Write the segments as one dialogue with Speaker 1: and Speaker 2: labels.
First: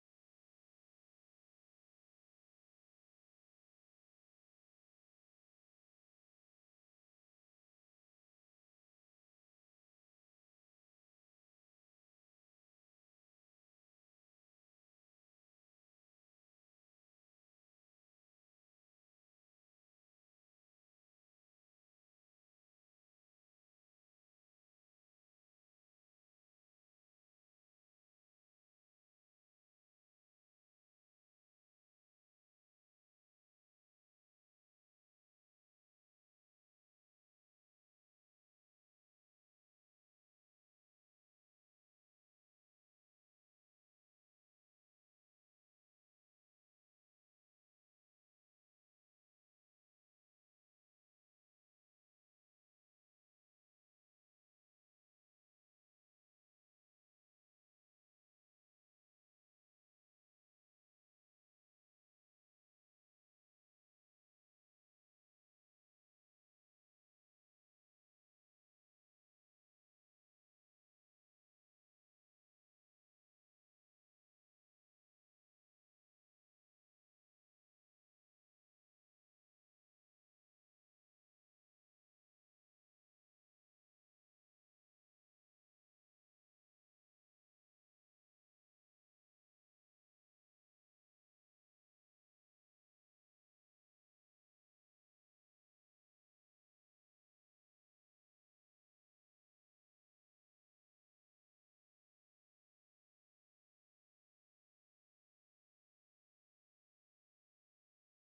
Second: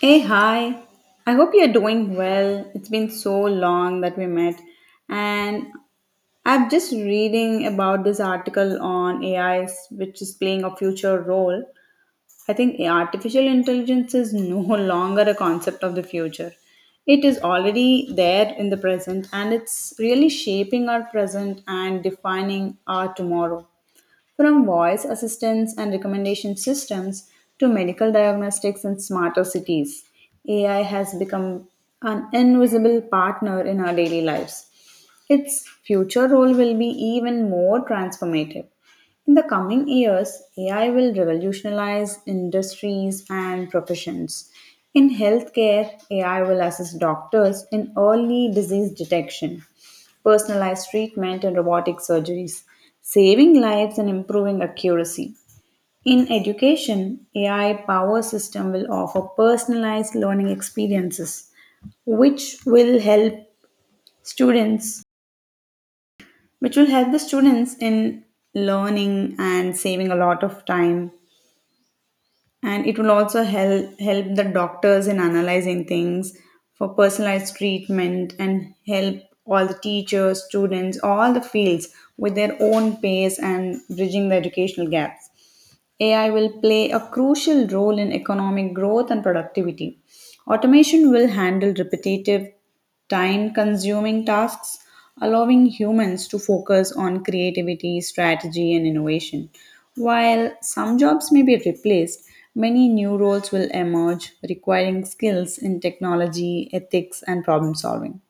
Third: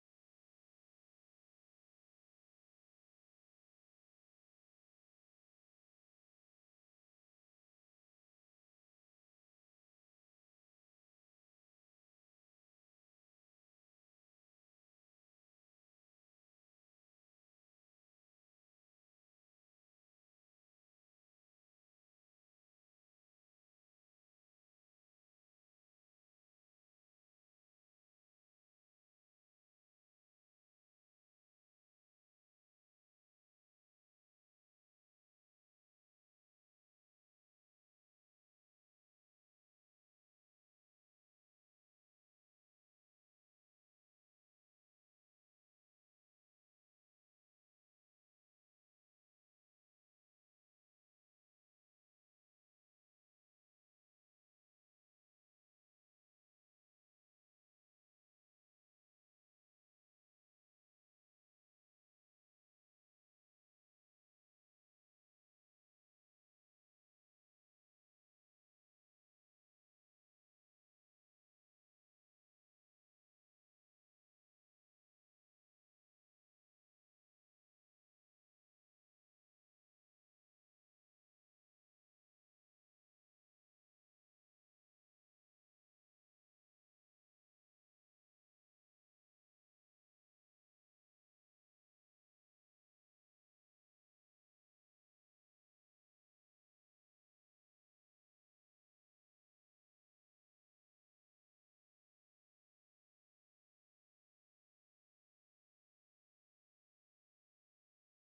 Speaker 1: Hey, hi. I hope you're doing well. It's been so long that we met. And I'm just reading about this article on AI, which is playing a future role. I think artificial intelligence is no longer a concept of the future. It is already there in the present and it's really shaping our present and defining our tomorrow. From voice assistance and recommendation systems to medical diagnostics and smarter cities, AI has become an invisible partner in our daily lives. Its future role will be even more transformative. In the coming years, AI will revolutionize industries and professions. In healthcare, AI will assist doctors in early disease detection, personalized treatment, and robotic surgeries, saving lives and improving accuracy. In education, AI power system will offer personalized learning experiences, which will help students which will help the students in learning and saving a lot of time, and it will also help the doctors in analyzing things for personalized treatment and help all the teachers, students, all the fields with their own pace and bridging the educational gaps. AI will play a crucial role in economic growth and productivity. Automation will handle repetitive, time consuming tasks, allowing humans to focus on creativity, strategy, and innovation. While some jobs may be replaced, many new roles will emerge requiring skills in technology, ethics, and problem solving.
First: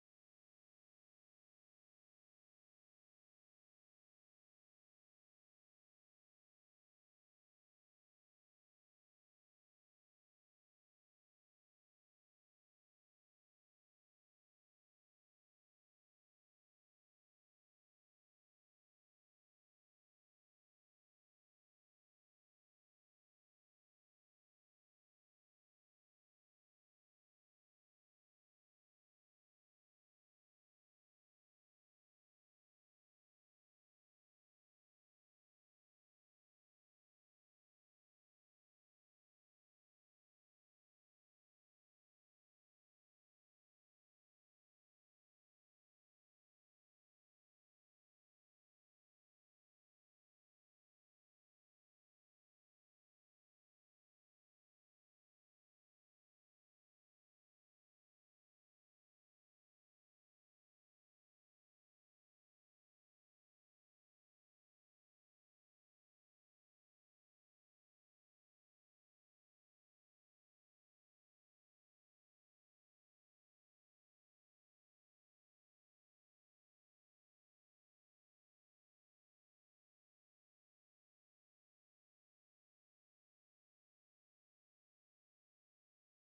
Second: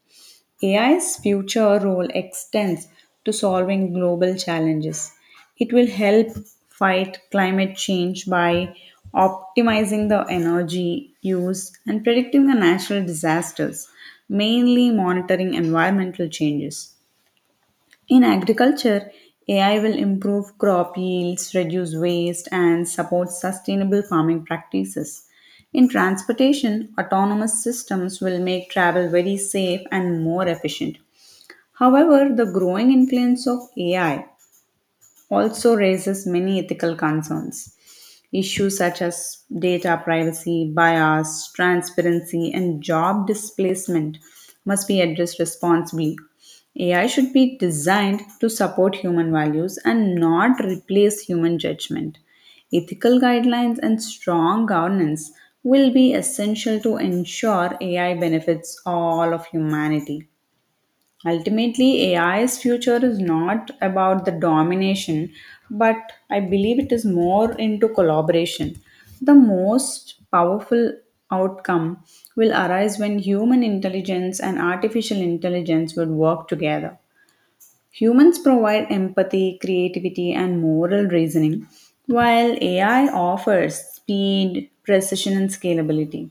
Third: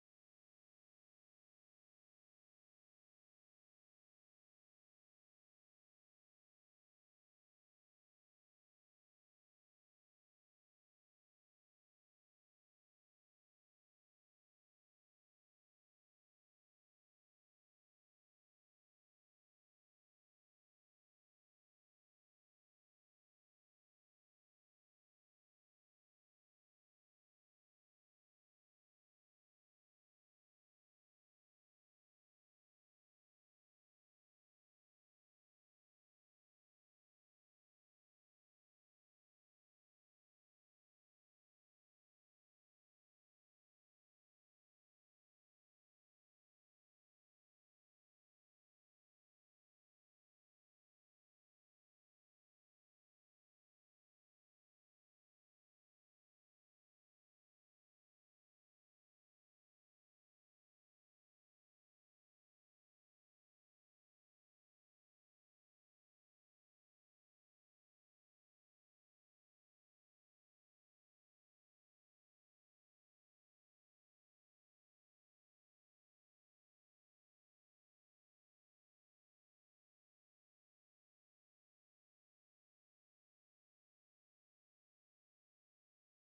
Speaker 1: AI's future role extends to solving global challenges. It will help fight climate change by optimizing the energy use and predicting the natural disasters, mainly monitoring environmental changes. In agriculture, AI will improve crop yields, reduce waste, and support sustainable farming practices. In transportation, autonomous systems will make travel very safe and more efficient. However, the growing influence of AI also raises many ethical concerns. Issues such as data privacy, bias, transparency, and job displacement must be addressed responsibly. AI should be designed to support human values and not replace human judgment. Ethical guidelines and strong governance will be essential to ensure AI benefits all of humanity. Ultimately, AI's future is not about the domination, but I believe it is more into collaboration. The most powerful outcome will arise when human intelligence and artificial intelligence will work together. Humans provide empathy, creativity, and moral reasoning, while AI offers speed, precision, and scalability.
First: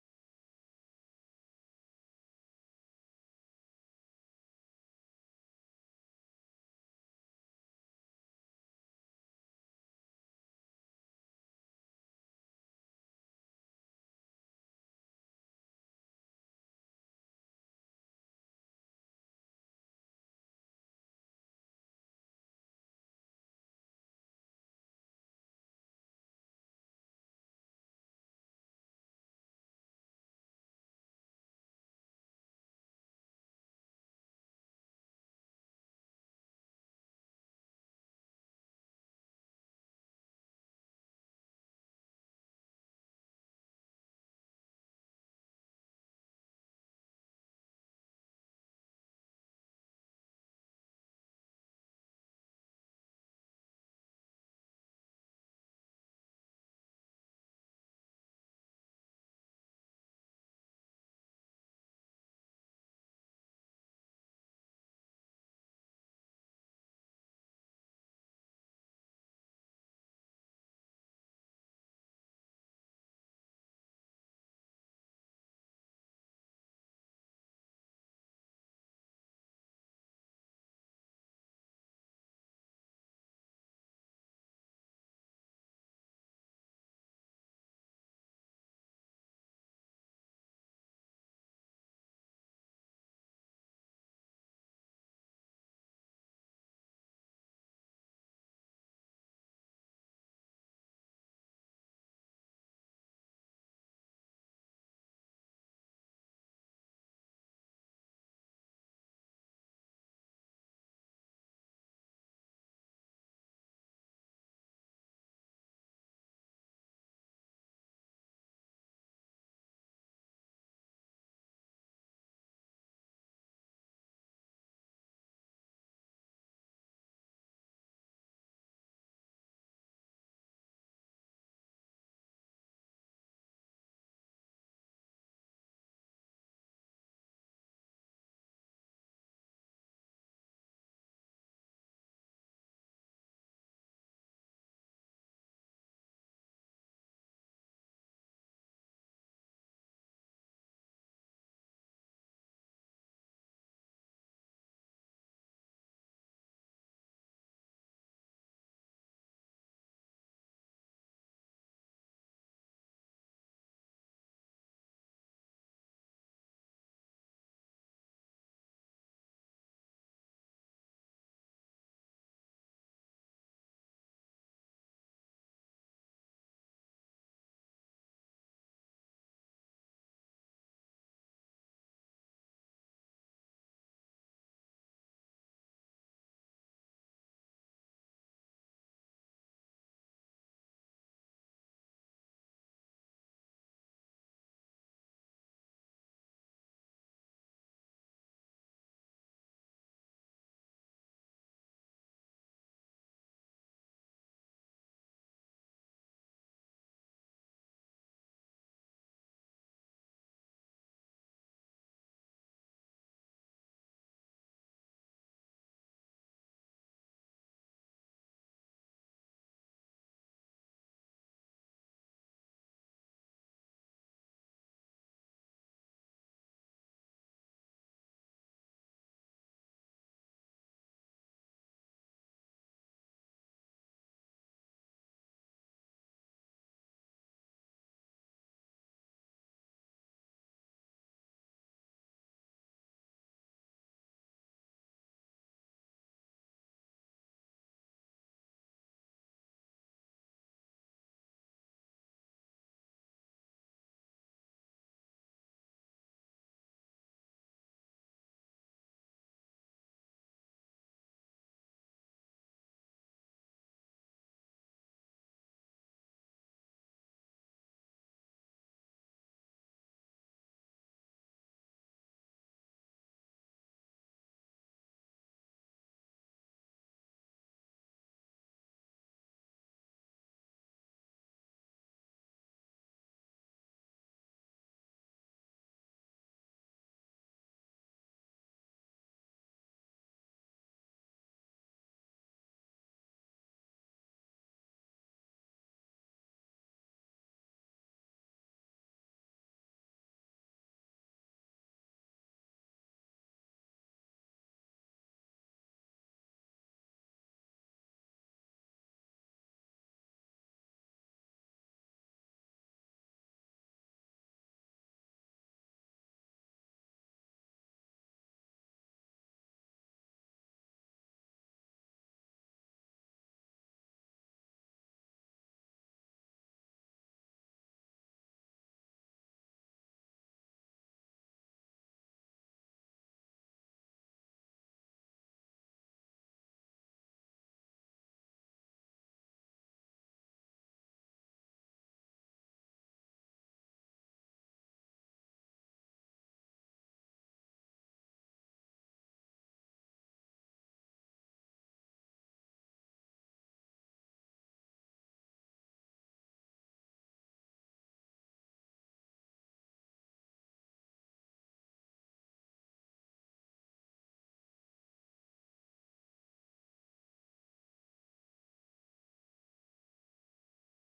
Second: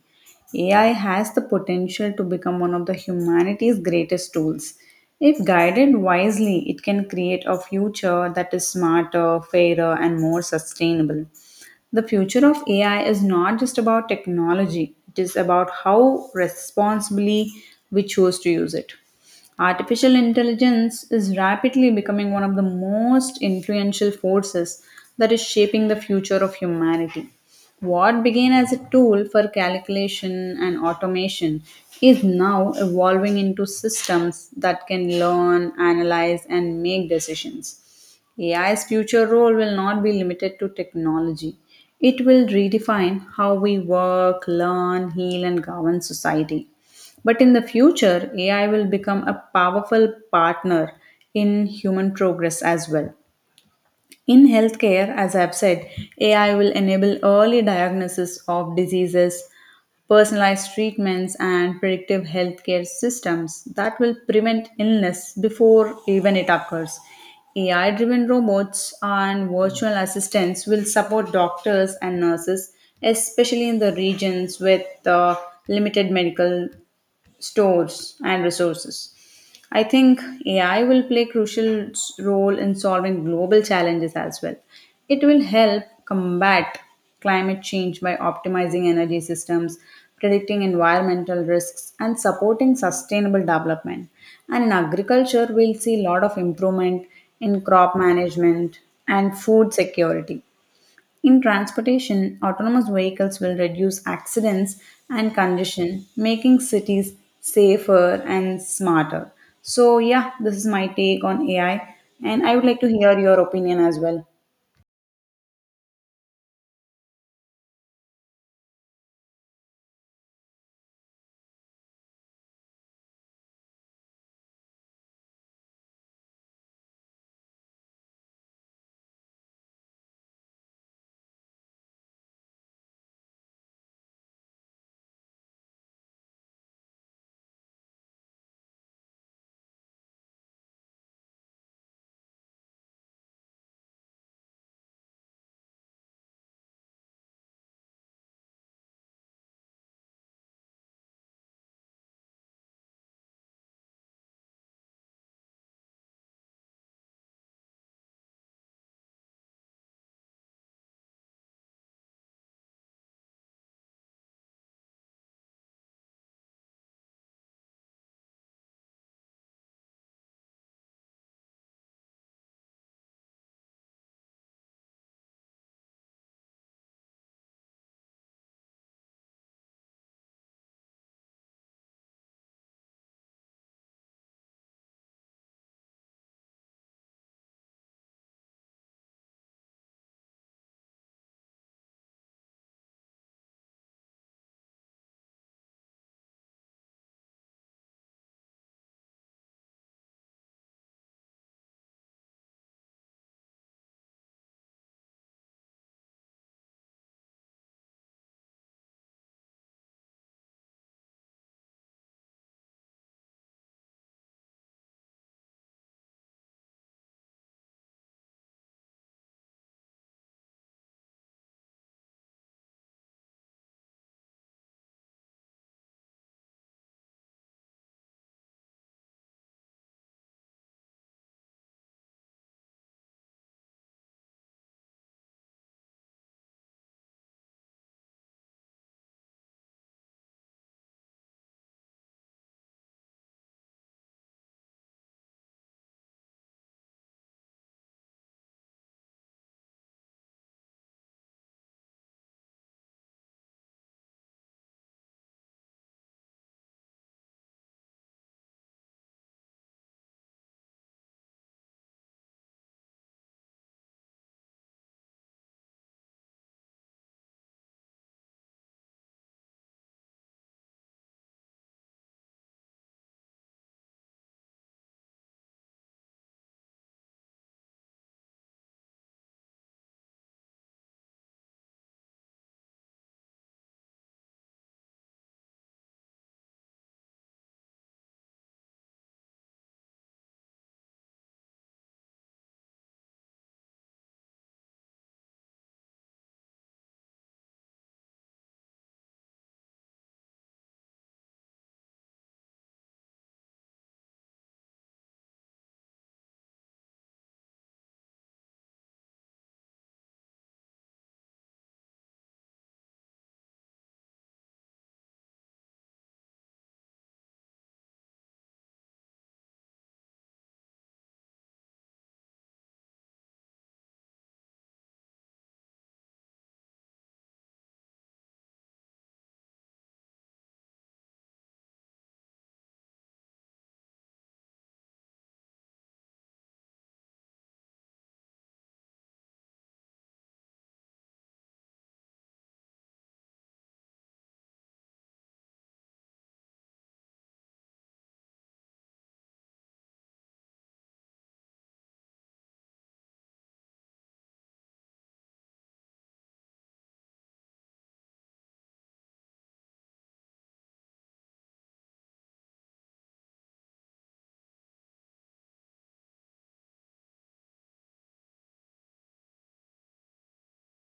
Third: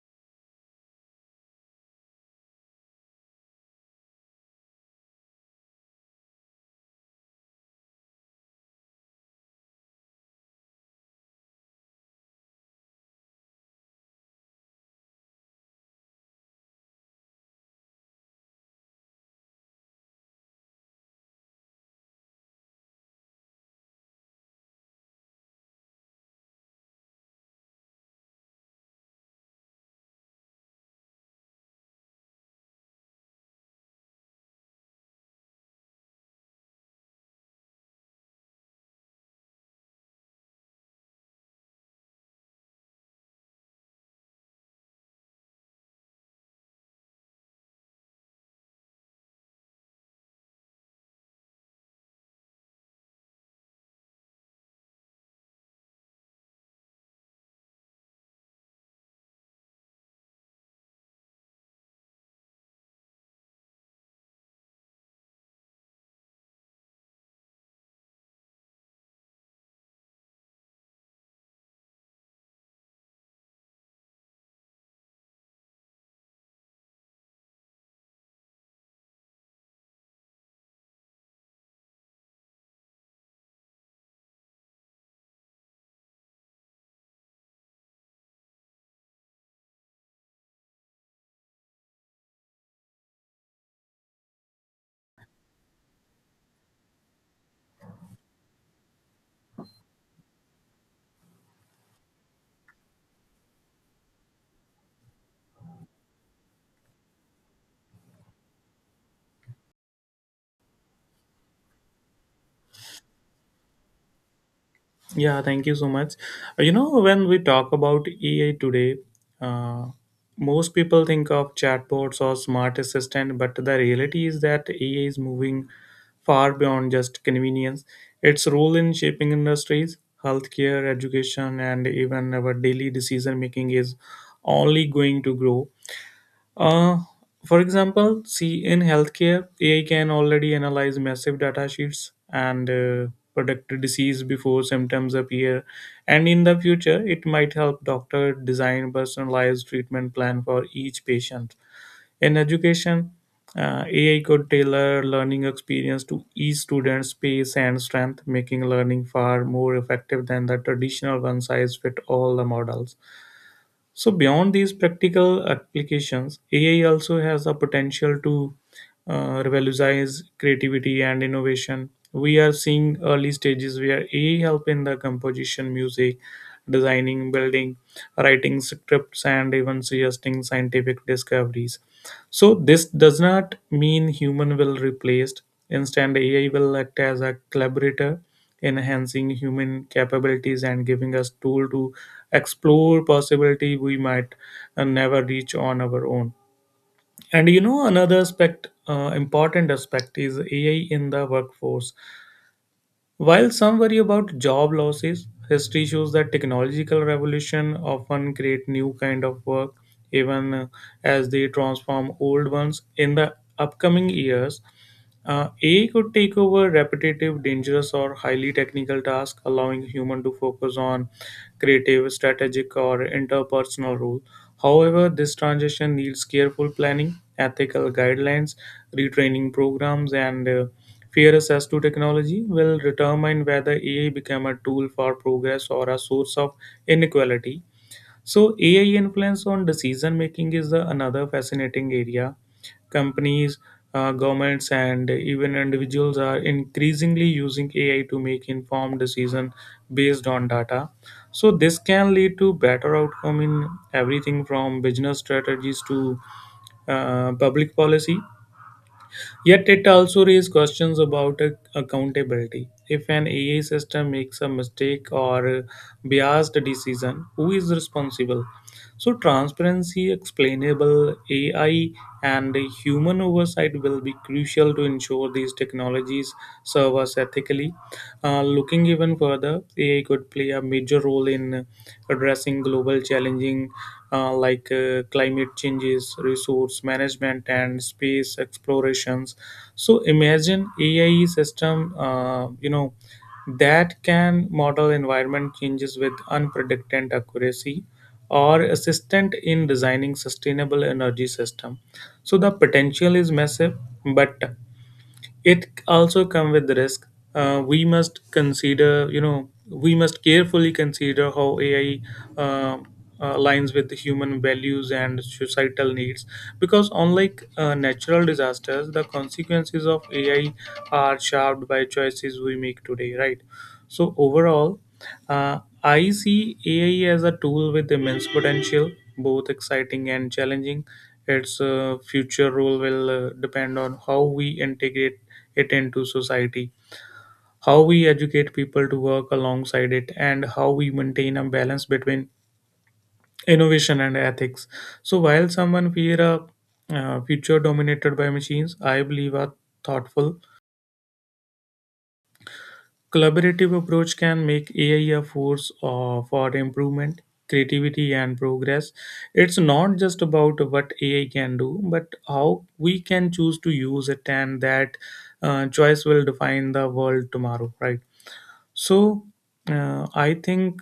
Speaker 1: AI has the potential to become one of the humanity's greatest tools. If guided wisely, it can create a future that is smarter, fairer, and more sustainable. The future of AI is not just about technology, it is about how responsibly we choose to use it. Artificial intelligence is rapidly becoming one of the most influential forces that is shaping the future of humanity. What began as a tool for calculation and automation is now evolving into systems that can learn, analyze, and make decisions. AI's future role will not be limited to technology. It will redefine how we work, learn, heal, and govern society. But in the future, AI will become a powerful partner in human progress as well. In healthcare, as I've said, AI will enable early diagnosis of diseases, personalized treatments, and predictive healthcare systems that will prevent illness before even it occurs. AI driven robots and virtual assistants will support doctors and nurses, especially in the regions with limited medical stores and resources. I think AI will play crucial role in solving global challenges as well. It will help combat climate change by optimizing energy systems, predicting environmental risks and supporting sustainable development. And in agriculture we'll see a lot of improvement in crop management and food security. In transportation, autonomous vehicles will reduce accidents and congestion, making cities safer and smarter. So, yeah, this is my take on AI, and I would like to hear your opinion as well.
Speaker 2: Yeah, thank you so much. You know, when we talk about AI today, uh, most people think of chatbots or smart assistant, but the reality is that AI is moving far beyond just convenience. Its role in shaping industries, healthcare, education, and even our daily decision making is only going to grow. Uh, for example, see in healthcare, AI can already analyze massive data sheets and predict disease before symptoms appear. And in the future, it might help doctor design personalized treatment plan for each patient. In education, AI could tailor learning experience to each student's pace and strength, making learning far more effective than the traditional one-size-fit-all models. So beyond these practical applications, AI also has the potential to revolutionize creativity and innovation. We are seeing early stages where AI help in the composition, music, designing, building, writing scripts, and even suggesting scientific discoveries. So this does not mean human will replaced. Instead, AI will act as a collaborator, enhancing human capabilities and giving us tool to explore possibility we might never reach on our own. And you know another aspect, important aspect is AI in the workforce. While some worry about job losses, history shows that technological revolution often create new kind of work even as they transform old ones in the upcoming years. AI could take over repetitive, dangerous, or highly technical tasks, allowing human to focus on creative, strategic, or interpersonal role. However, this transition needs careful planning, ethical guidelines, retraining programs, and fair access to technology will determine whether AI become a tool for progress or a source of inequality. So AI influence on decision making is the another fascinating area. Companies, governments, and even individuals are increasingly using AI to make informed decision based on data. So this can lead to better outcome in everything from business strategies to public policy. Yet it also raises questions about accountability. If an AI system makes a mistake or a biased decision, who is responsible? So transparency, explainable AI, and human oversight will be crucial to ensure these technologies serve us ethically. Looking even further, AI could play a major role in addressing global challenging like climate changes, resource management, and space explorations. So imagine AI system, you know, that can model environment changes with unpredicted accuracy or assistant in designing sustainable energy system, so the potential is massive, but it also come with risk. We must consider, you know, we must carefully consider how ai uh, aligns with the human values and societal needs, because unlike natural disasters, the consequences of ai are shaped by choices we make today, right? So overall, I see AI as a tool with immense potential, both exciting and challenging. Its future role will depend on how we integrate it into society, how we educate people to work alongside it, and how we maintain a balance between innovation and ethics. So, while someone fear a future dominated by machines, I believe a thoughtful collaborative approach can make AI a force for improvement, creativity, and progress. It's not just about what AI can do, but how we can choose to use it, and that choice will define the world tomorrow, right? So, I think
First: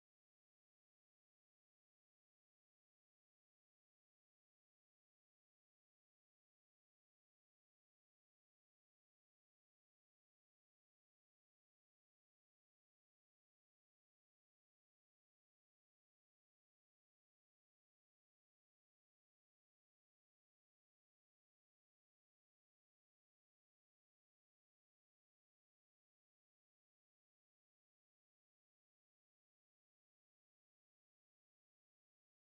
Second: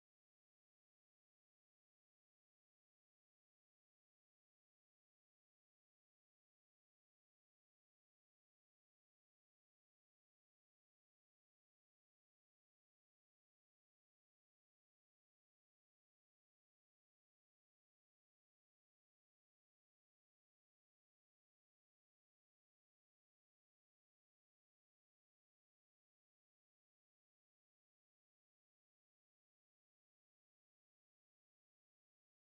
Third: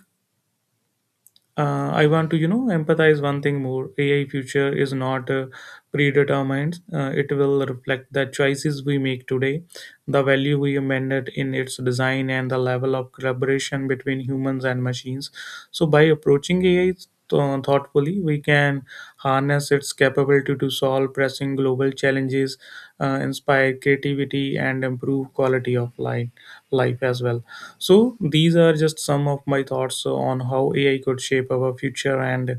Speaker 2: I want to, you know, empathize one thing more. AI future is not predetermined. It will reflect the choices we make today, the value we amended in its design, and the level of collaboration between humans and machines. So by approaching AI thoughtfully, we can harness its capability to solve pressing global challenges, inspire creativity, and improve quality of life as well. So, these are just some of my thoughts on how AI could shape our future, and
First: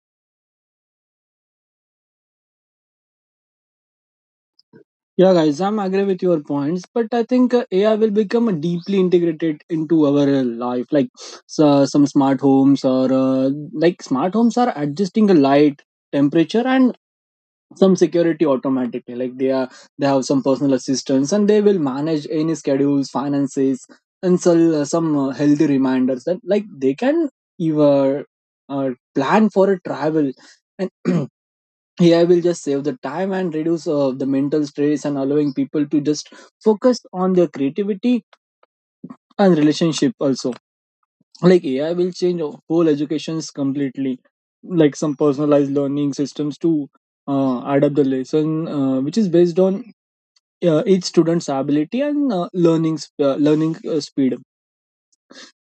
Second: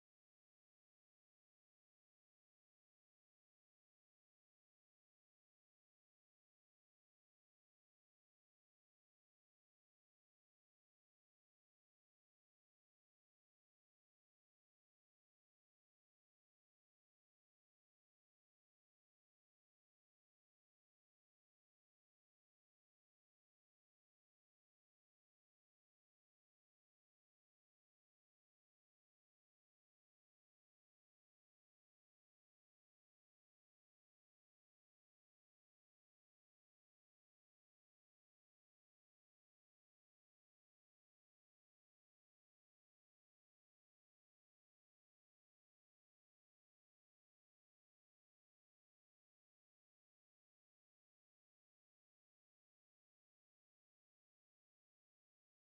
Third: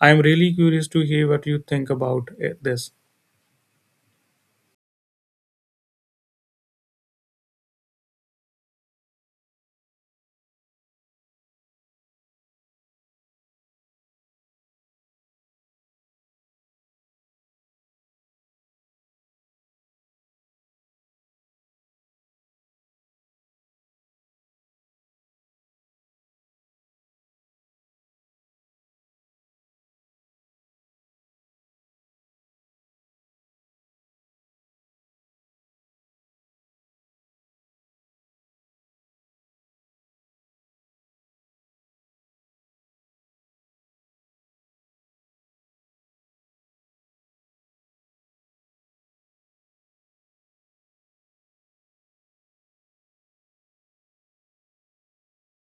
Speaker 2: I'm really curious to hear what you think about this.
Speaker 3: Yeah, guys, I'm agree with your points, but I think AI will become deeply integrated into our life. Like so, some smart homes or like smart homes are adjusting the light, temperature, and some security automatically. Like they have some personal assistants, and they will manage any schedules, finances, and so, some healthy reminders. That like they can even uh, plan for a travel and AI will just save the time and reduce the mental stress and allowing people to just focus on their creativity and relationship also. Like AI will change our whole educations completely, like some personalized learning systems to adapt the lesson, which is based on each student's ability and learning learning speed.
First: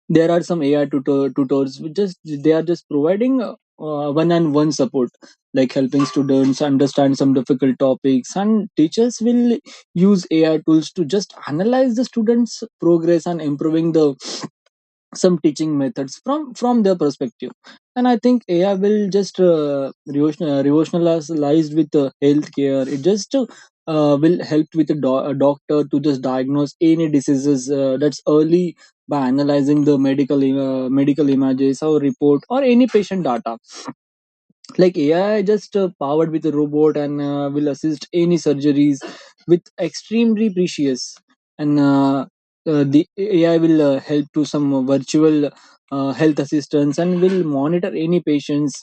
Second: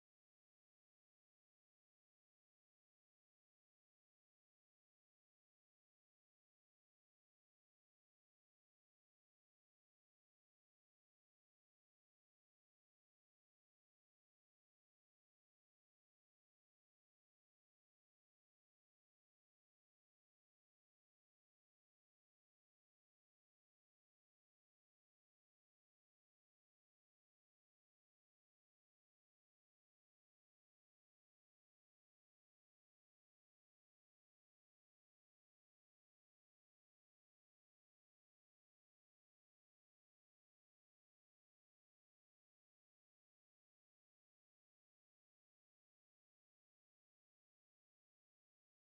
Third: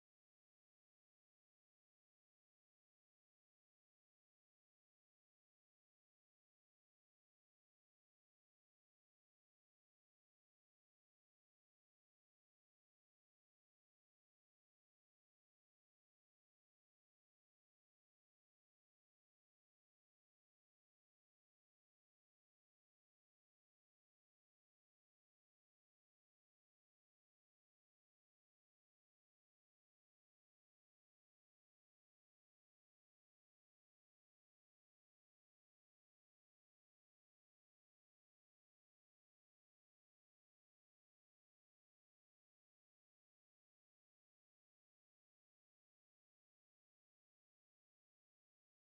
Speaker 3: There are some ai tutors which just they are just providing one on one support like helping students understand some difficult topics and teachers will use ai tools to just analyze the students progress and improving the some teaching methods from their perspective. And I think ai will just revolutionalized with healthcare. It just will help with a doctor to just diagnose any diseases that's early by analyzing the medical medical images or report or any patient data. Like AI just powered with a robot and will assist any surgeries with extremely precious. And the AI will help to some virtual health assistance and will monitor any patients,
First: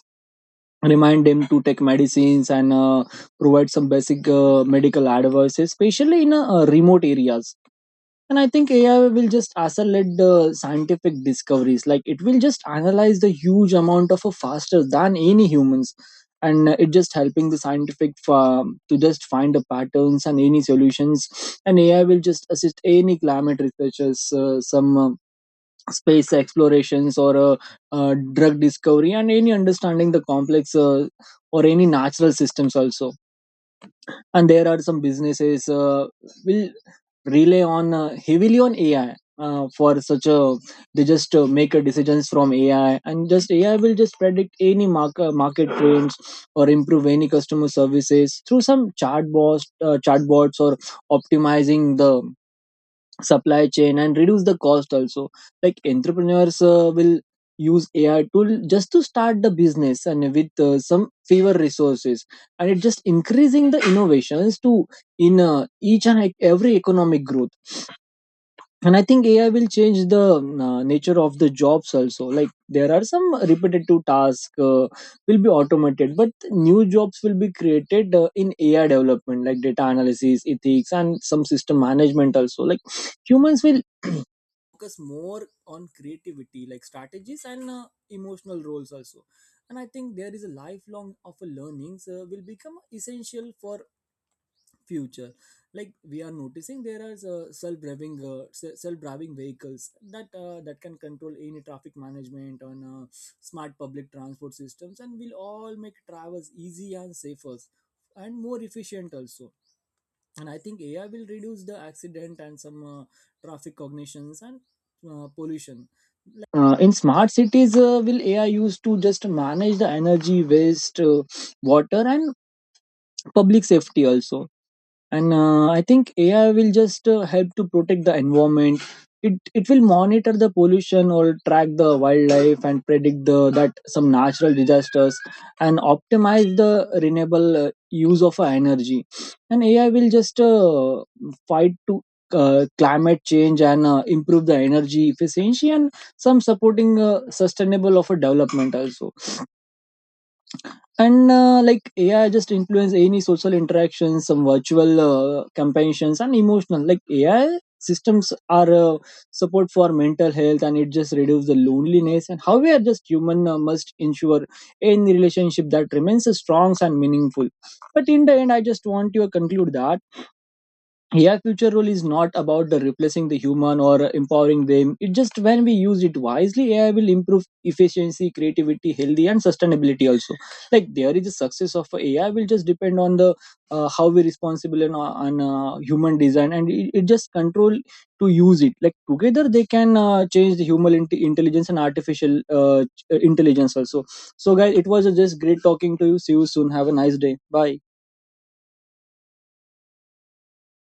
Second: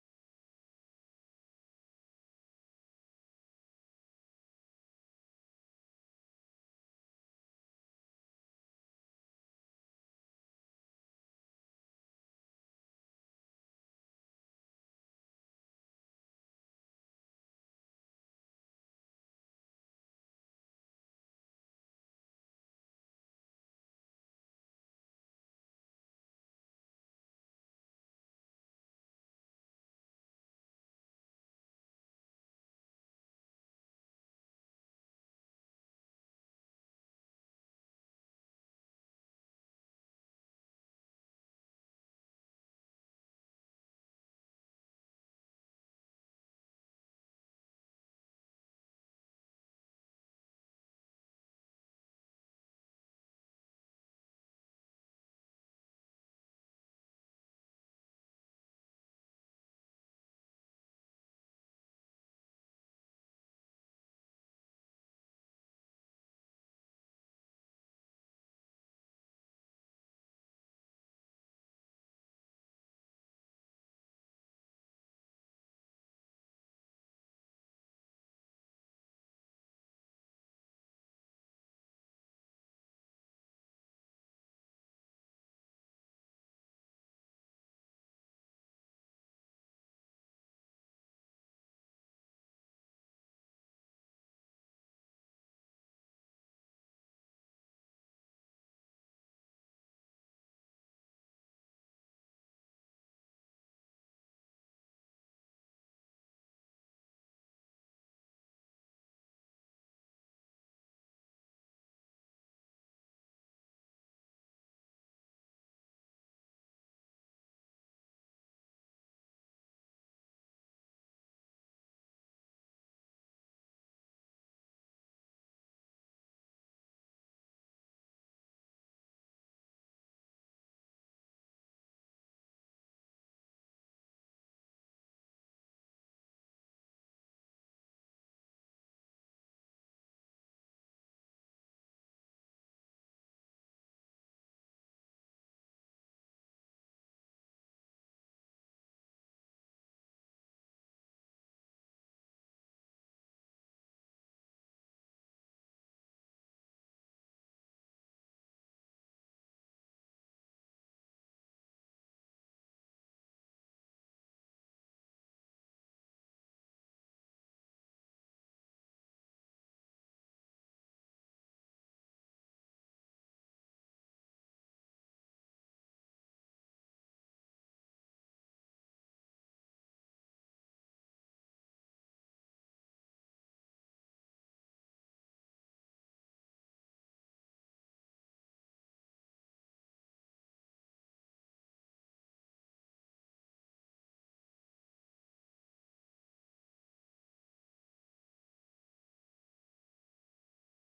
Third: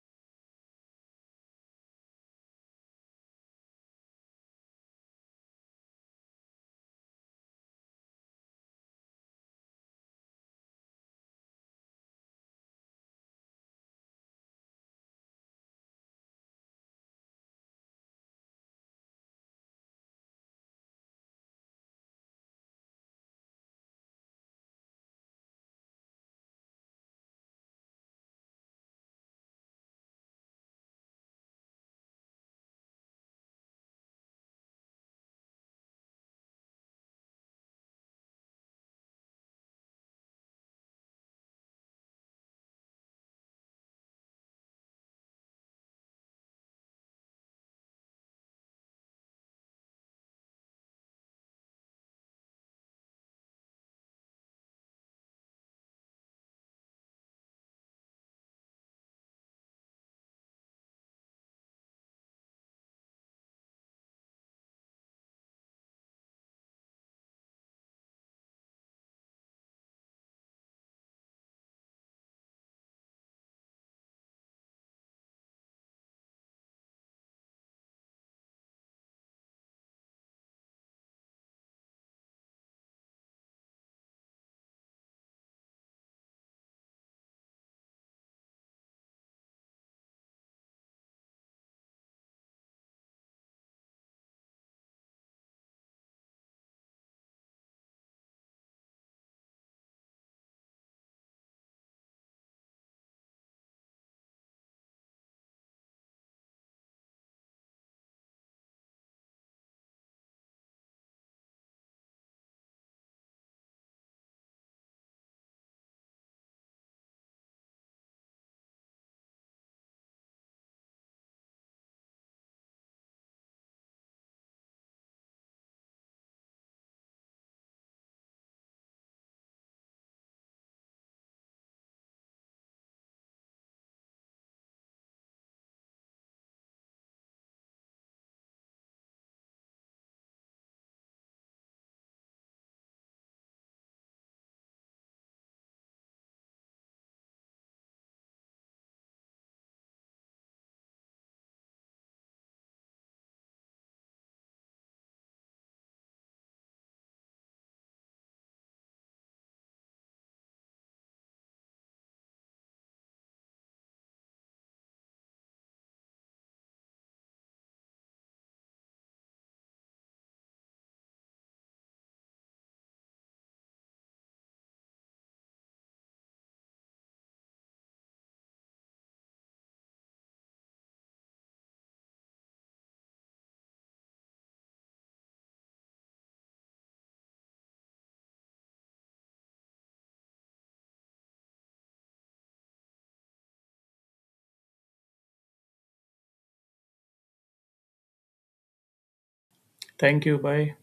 Speaker 3: remind them to take medicines and provide some basic medical advice, especially in remote areas. And I think ai will just accelerate the scientific discoveries, like it will just analyze the huge amount of a faster than any humans. And it just helping the scientific to just find the patterns and any solutions. And ai will just assist any climate researchers, some space explorations or drug discovery and any understanding the complex or any natural systems also. And there are some businesses will rely on heavily on AI for such a, they just make a decisions from AI. And just AI will just predict any market trends or improve any customer services through some chatbots or optimizing the supply chain and reduce the cost also. Like entrepreneurs will use AI tool just to start the business and with some fewer resources. And it just increasing the innovations to in each and every economic growth. And I think ai will change the nature of the jobs also, like there are some repetitive tasks will be automated, but new jobs will be created in ai development like data analysis ethics and some system management also. Like humans will focus more on creativity like strategies and emotional roles also. And I think there is a lifelong of a learnings will become essential for future. Like we are noticing there are self-driving vehicles that that can control any traffic management on smart public transport systems, and will all make travels easy and safer and more efficient also. And I think ai will reduce the accident and some traffic cognitions and pollution in smart cities, will ai used to just manage the energy waste, water and public safety also. And I think ai will just help to protect the environment. It will monitor the pollution or track the wildlife and predict the that some natural disasters and optimize the renewable use of energy. And ai will just fight to climate change and improve the energy efficiency and some supporting sustainable of a development also. And like ai just influence any social interactions, some virtual companions and emotional like ai systems are support for mental health, and it just reduce the loneliness. And how we are just human must ensure any relationship that remains strong and meaningful. But in the end I just want to conclude that AI future role is not about the replacing the human or empowering them. It just when we use it wisely, AI will improve efficiency, creativity, healthy, and sustainability also. Like there is a success of AI will just depend on the how we responsible and on human design, and it just control to use it. Like together they can change the human intelligence and artificial intelligence also. So guys, it was just great talking to you. See you soon. Have a nice day. Bye.
Speaker 2: Thank you. Bye.